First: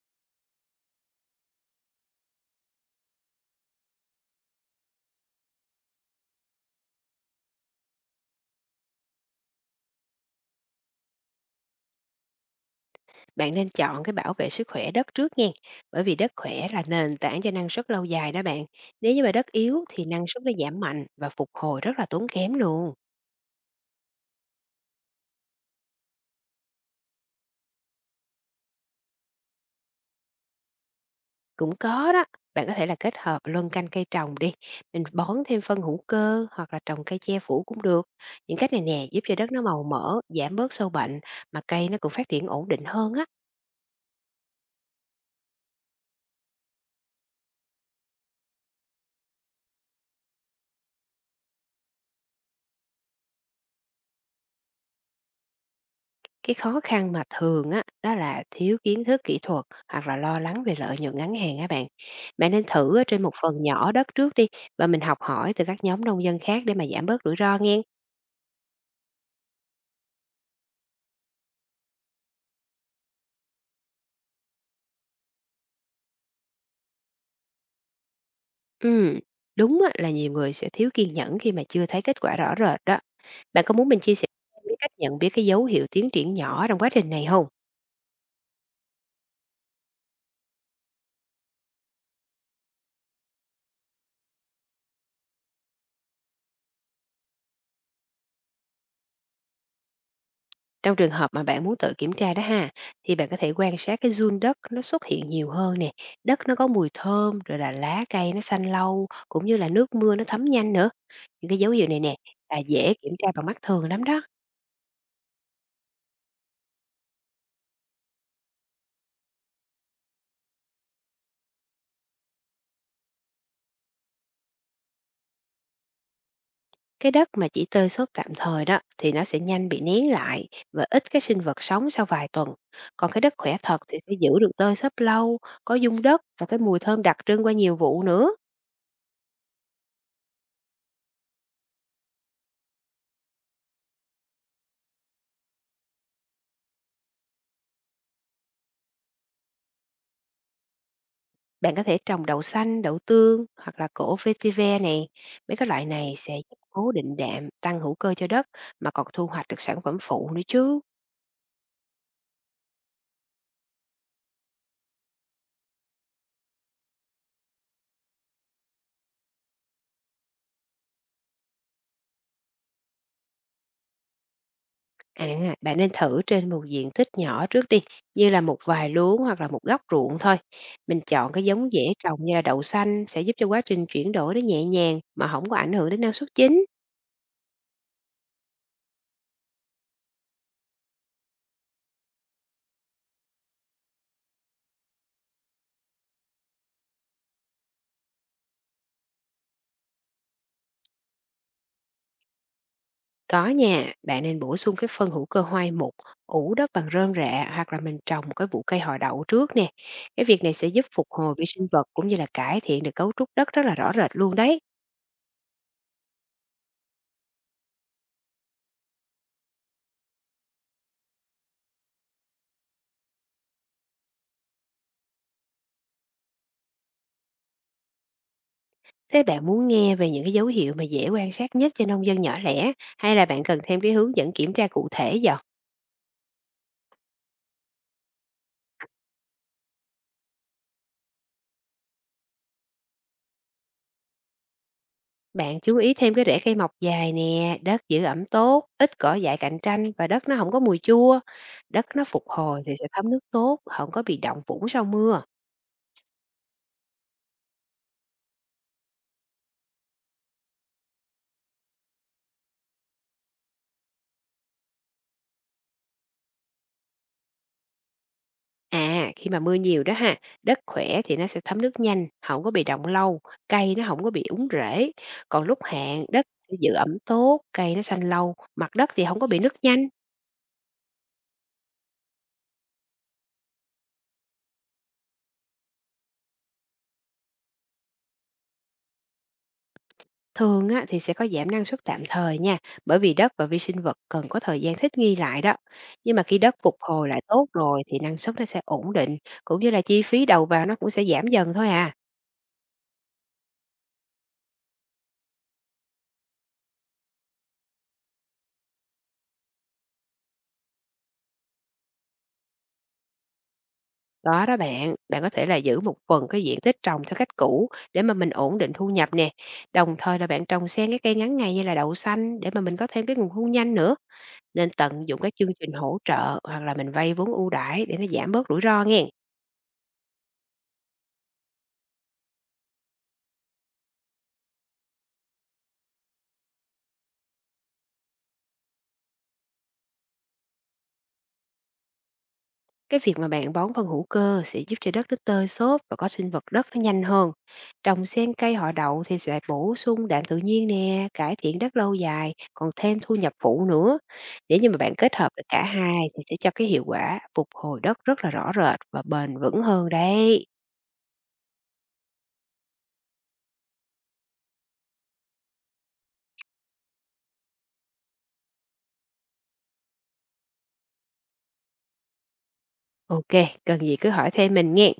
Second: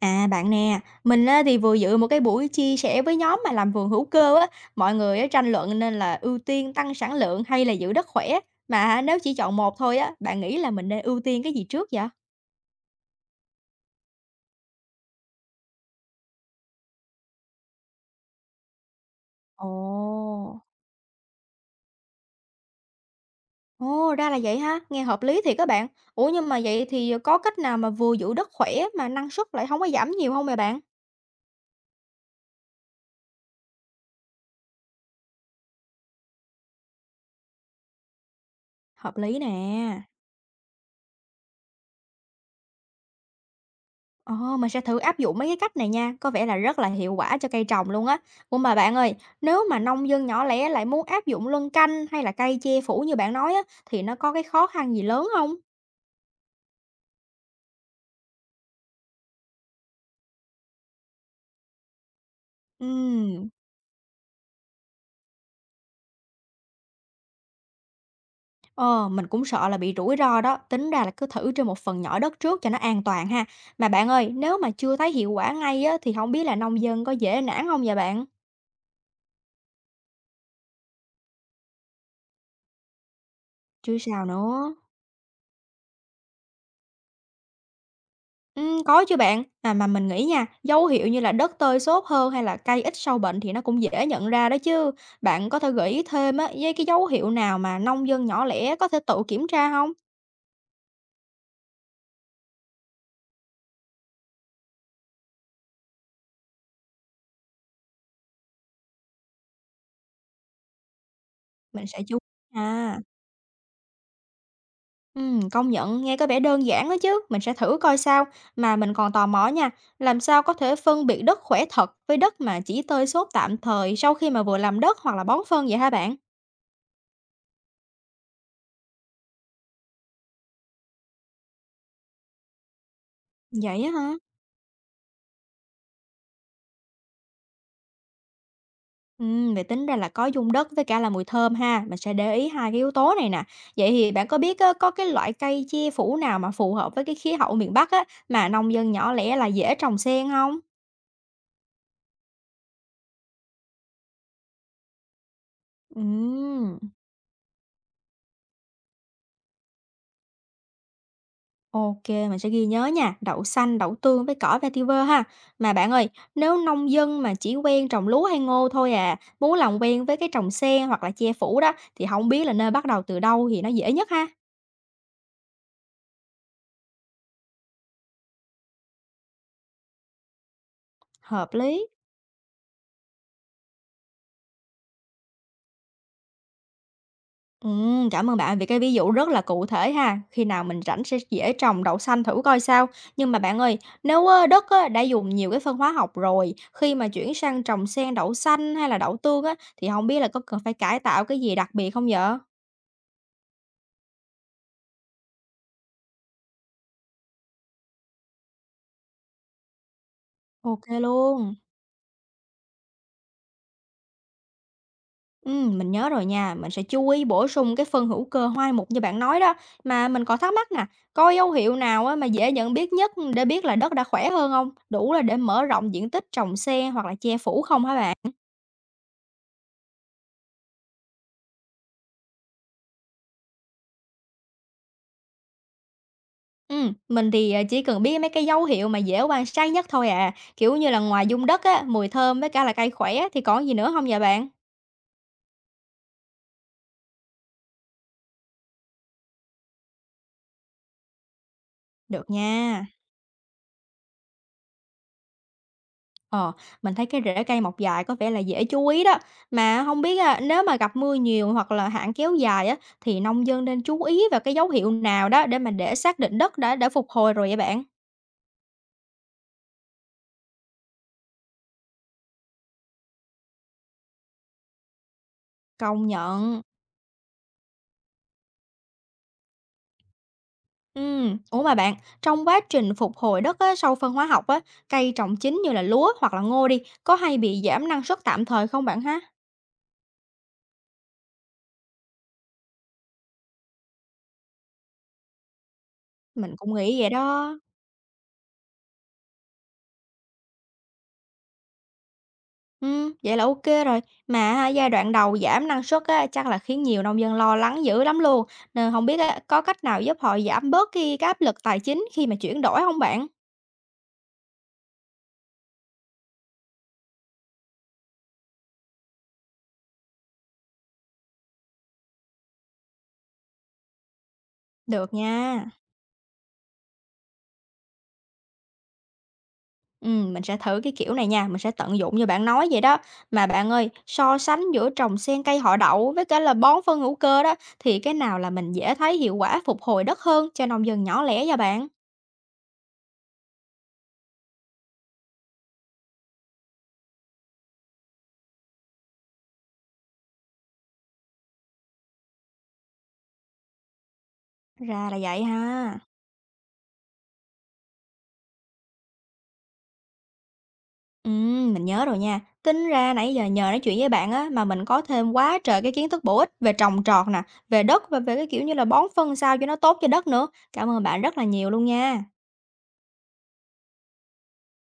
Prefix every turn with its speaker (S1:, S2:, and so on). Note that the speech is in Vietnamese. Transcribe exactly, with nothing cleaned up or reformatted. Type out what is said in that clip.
S1: À, bạn nè, mình á thì vừa dự một cái buổi chia sẻ với nhóm mà làm vườn hữu cơ á, mọi người á tranh luận nên là ưu tiên tăng sản lượng hay là giữ đất khỏe. Mà nếu chỉ chọn một thôi á, bạn nghĩ là mình nên ưu tiên cái gì trước vậy?
S2: Bạn nên chọn cái bảo vệ sức khỏe đất trước nha, bởi vì đất khỏe là nền tảng cho năng suất lâu dài đó bạn. Nếu như mà đất
S1: Ồ,
S2: yếu thì năng suất nó giảm mạnh và phục hồi rất là tốn kém luôn.
S1: Ồ, ra là vậy ha, nghe hợp lý thiệt các bạn. Ủa nhưng mà vậy thì có cách nào mà vừa giữ đất khỏe mà năng suất lại không có giảm nhiều không vậy bạn?
S2: Cũng có đó, bạn có thể là kết hợp luân canh cây trồng đi, mình bón thêm phân hữu cơ hoặc là trồng cây che phủ cũng được. Những cách này nè
S1: Hợp
S2: giúp cho
S1: lý
S2: đất nó màu
S1: nè.
S2: mỡ, giảm bớt sâu bệnh mà cây nó cũng phát triển ổn định hơn á.
S1: Ồ, mình sẽ thử áp dụng mấy cái cách này nha, có vẻ là rất là hiệu quả cho cây trồng luôn á. Ủa mà bạn ơi, nếu mà nông dân nhỏ lẻ lại muốn áp dụng luân canh hay là cây che phủ như bạn nói á, thì nó có cái khó khăn gì lớn không?
S2: Cái khó khăn mà thường á, đó là thiếu kiến thức kỹ thuật hoặc là lo lắng về lợi nhuận ngắn hạn á bạn. Bạn nên thử ở trên một
S1: Ừm,
S2: phần nhỏ đất trước đi, và mình học hỏi từ các nhóm nông dân khác để mà giảm bớt rủi ro nghe.
S1: ờ, mình cũng sợ là bị rủi ro đó, tính ra là cứ thử trên một phần nhỏ đất trước cho nó an toàn ha. Mà bạn ơi, nếu mà chưa thấy hiệu quả ngay á, thì không biết là nông dân có dễ nản không vậy bạn?
S2: Ừ, đúng á, là nhiều người sẽ thiếu kiên nhẫn khi mà chưa thấy kết quả rõ rệt đó. Bạn có muốn
S1: Chứ
S2: mình chia
S1: sao
S2: sẻ thêm
S1: nữa.
S2: cái cách nhận biết cái dấu hiệu tiến triển nhỏ trong quá trình này không?
S1: Ừm, có chứ bạn. À, mà mình nghĩ nha, dấu hiệu như là đất tơi xốp hơn hay là cây ít sâu bệnh thì nó cũng dễ nhận ra đó chứ. Bạn có thể gợi ý thêm á, với cái dấu hiệu nào mà nông dân nhỏ lẻ có thể tự kiểm tra không?
S2: Trong trường hợp mà bạn muốn tự kiểm tra đó ha, thì bạn có thể quan sát cái giun đất nó xuất hiện nhiều hơn nè, đất nó có mùi thơm, rồi là lá cây nó xanh lâu, cũng như là nước mưa nó thấm nhanh nữa. Những cái dấu
S1: Mình
S2: hiệu
S1: sẽ
S2: này nè
S1: chú
S2: là
S1: ý.
S2: dễ
S1: À,
S2: kiểm tra bằng mắt thường lắm đó.
S1: ừm, công nhận nghe có vẻ đơn giản đó chứ, mình sẽ thử coi sao. Mà mình còn tò mò nha, làm sao có thể phân biệt đất khỏe thật với đất mà chỉ tơi xốp tạm thời sau khi mà vừa làm đất hoặc là bón phân vậy hả bạn?
S2: Cái đất mà chỉ tơi xốp tạm thời đó thì nó sẽ nhanh bị nén lại và ít cái sinh vật sống sau vài tuần. Còn cái đất khỏe thật
S1: Vậy á
S2: thì
S1: hả?
S2: sẽ giữ được tơi xốp lâu, có dung đất và cái mùi thơm đặc trưng qua nhiều vụ nữa.
S1: Ừm, vậy tính ra là có dung đất với cả là mùi thơm ha, mình sẽ để ý hai cái yếu tố này nè. Vậy thì bạn có biết á, có cái loại cây che phủ nào mà phù hợp với cái khí hậu miền Bắc á, mà nông dân nhỏ lẻ là dễ trồng xen không?
S2: Bạn có thể trồng đậu xanh, đậu tương hoặc là cổ vetiver này. Mấy cái loại này sẽ giúp
S1: Ừm,
S2: cố định đạm, tăng hữu cơ cho đất mà còn thu hoạch được sản phẩm phụ nữa chứ.
S1: ok, mình sẽ ghi nhớ nha, đậu xanh, đậu tương với cỏ vetiver ha. Mà bạn ơi, nếu nông dân mà chỉ quen trồng lúa hay ngô thôi à, muốn làm quen với cái trồng sen hoặc là che phủ đó, thì không biết là nên bắt đầu từ đâu thì nó dễ nhất ha?
S2: À, bạn nên thử trên một diện tích nhỏ trước đi, như là một vài luống hoặc là một góc ruộng thôi. Mình chọn cái
S1: Hợp
S2: giống
S1: lý.
S2: dễ trồng như là đậu xanh sẽ giúp cho quá trình chuyển đổi nó nhẹ nhàng mà không có ảnh hưởng đến năng suất chính.
S1: Ừm, cảm ơn bạn vì cái ví dụ rất là cụ thể ha. Khi nào mình rảnh sẽ dễ trồng đậu xanh thử coi sao. Nhưng mà bạn ơi, nếu á, đất á, đã dùng nhiều cái phân hóa học rồi, khi mà chuyển sang trồng sen đậu xanh hay là đậu tương á, thì không biết là có cần phải cải tạo cái gì đặc biệt không vậy?
S2: Có nha, bạn nên bổ sung cái phân hữu cơ hoai mục, ủ đất bằng rơm rạ hoặc là mình trồng một cái vụ cây họ đậu trước nè. Cái việc này sẽ
S1: Ok
S2: giúp phục hồi
S1: luôn.
S2: vi sinh vật cũng như là cải thiện được cấu trúc đất rất là rõ rệt luôn đấy.
S1: Ừm, mình nhớ rồi nha, mình sẽ chú ý bổ sung cái phân hữu cơ hoai mục như bạn nói đó. Mà mình còn thắc mắc nè, có dấu hiệu nào á, mà dễ nhận biết nhất để biết là đất đã khỏe hơn không? Đủ là để mở rộng diện tích trồng sen hoặc là che phủ không hả bạn?
S2: Thế bạn muốn nghe về những cái dấu hiệu mà dễ quan sát nhất cho nông dân nhỏ lẻ, hay là bạn cần thêm cái hướng dẫn kiểm tra cụ thể vậy?
S1: Ừm, mình thì, à, chỉ cần biết mấy cái dấu hiệu mà dễ quan sát nhất thôi à, kiểu như là, ngoài dung đất á, mùi thơm với cả là cây khỏe thì còn gì nữa không vậy bạn?
S2: Bạn chú ý thêm cái rễ cây mọc dài nè, đất giữ ẩm tốt, ít cỏ dại cạnh tranh và đất nó không có mùi chua. Đất nó phục
S1: Được
S2: hồi thì
S1: nha.
S2: sẽ thấm nước tốt, không có bị động vũng sau mưa.
S1: Ờ, mình thấy cái rễ cây mọc dài có vẻ là dễ chú ý đó. Mà không biết á, nếu mà gặp mưa nhiều hoặc là hạn kéo dài á, thì nông dân nên chú ý vào cái dấu hiệu nào đó để mà để xác định đất đã đã phục hồi rồi vậy bạn?
S2: À, khi mà mưa nhiều đó ha, đất khỏe thì nó sẽ thấm nước nhanh, không có bị động lâu, cây nó không có bị úng rễ. Còn lúc hạn,
S1: Công
S2: đất sẽ
S1: nhận.
S2: giữ ẩm tốt, cây nó xanh lâu, mặt đất thì không có bị nứt nhanh.
S1: Ừm, ủa mà bạn, trong quá trình phục hồi đất á, sau phân hóa học á, cây trồng chính như là lúa hoặc là ngô đi, có hay bị giảm năng suất tạm thời không bạn ha?
S2: Thường á, thì sẽ có giảm năng suất tạm thời nha, bởi vì đất và vi sinh vật cần có thời gian thích nghi lại đó. Nhưng mà khi
S1: Mình
S2: đất
S1: cũng
S2: phục
S1: nghĩ
S2: hồi
S1: vậy
S2: lại tốt
S1: đó.
S2: rồi thì năng suất nó sẽ ổn định, cũng như là chi phí đầu vào nó cũng sẽ giảm dần thôi à.
S1: Ừ, vậy là ok rồi. Mà á, giai đoạn đầu giảm năng suất á, chắc là khiến nhiều nông dân lo lắng dữ lắm luôn. Nên không biết á, có cách nào giúp họ giảm bớt cái, cái áp lực tài chính khi mà chuyển đổi không bạn?
S2: Đó đó bạn, bạn có thể là giữ một phần cái diện tích trồng theo cách cũ để mà mình ổn định thu nhập nè. Đồng thời là bạn trồng xen cái cây ngắn ngày như là đậu xanh để mà mình có thêm cái nguồn thu nhanh nữa. Nên tận
S1: Được
S2: dụng các chương
S1: nha.
S2: trình hỗ trợ hoặc là mình vay vốn ưu đãi để nó giảm bớt rủi ro nghe.
S1: Ừm, mình sẽ thử cái kiểu này nha, mình sẽ tận dụng như bạn nói vậy đó. Mà bạn ơi, so sánh giữa trồng xen cây họ đậu với cả là bón phân hữu cơ đó, thì cái nào là mình dễ thấy hiệu quả phục hồi đất hơn cho nông dân nhỏ lẻ vậy bạn?
S2: Cái việc mà bạn bón phân hữu cơ sẽ giúp cho đất nó tơi xốp và có sinh vật đất nó nhanh hơn. Trồng xen cây họ đậu thì sẽ bổ sung đạm tự nhiên nè, cải thiện đất lâu dài, còn thêm thu nhập phụ nữa. Nếu như mà bạn
S1: Ra
S2: kết
S1: là
S2: hợp được
S1: vậy
S2: cả
S1: ha.
S2: hai thì sẽ cho cái hiệu quả phục hồi đất rất là rõ rệt và bền vững hơn đấy.
S1: Ừm, mình nhớ rồi nha. Tính ra nãy giờ nhờ nói chuyện với bạn á mà mình có thêm quá trời cái kiến thức bổ ích về trồng trọt nè, về đất và về cái kiểu như là bón phân sao cho nó tốt cho đất nữa. Cảm ơn bạn rất là nhiều luôn nha.
S2: Ok, cần gì cứ hỏi thêm mình nghe.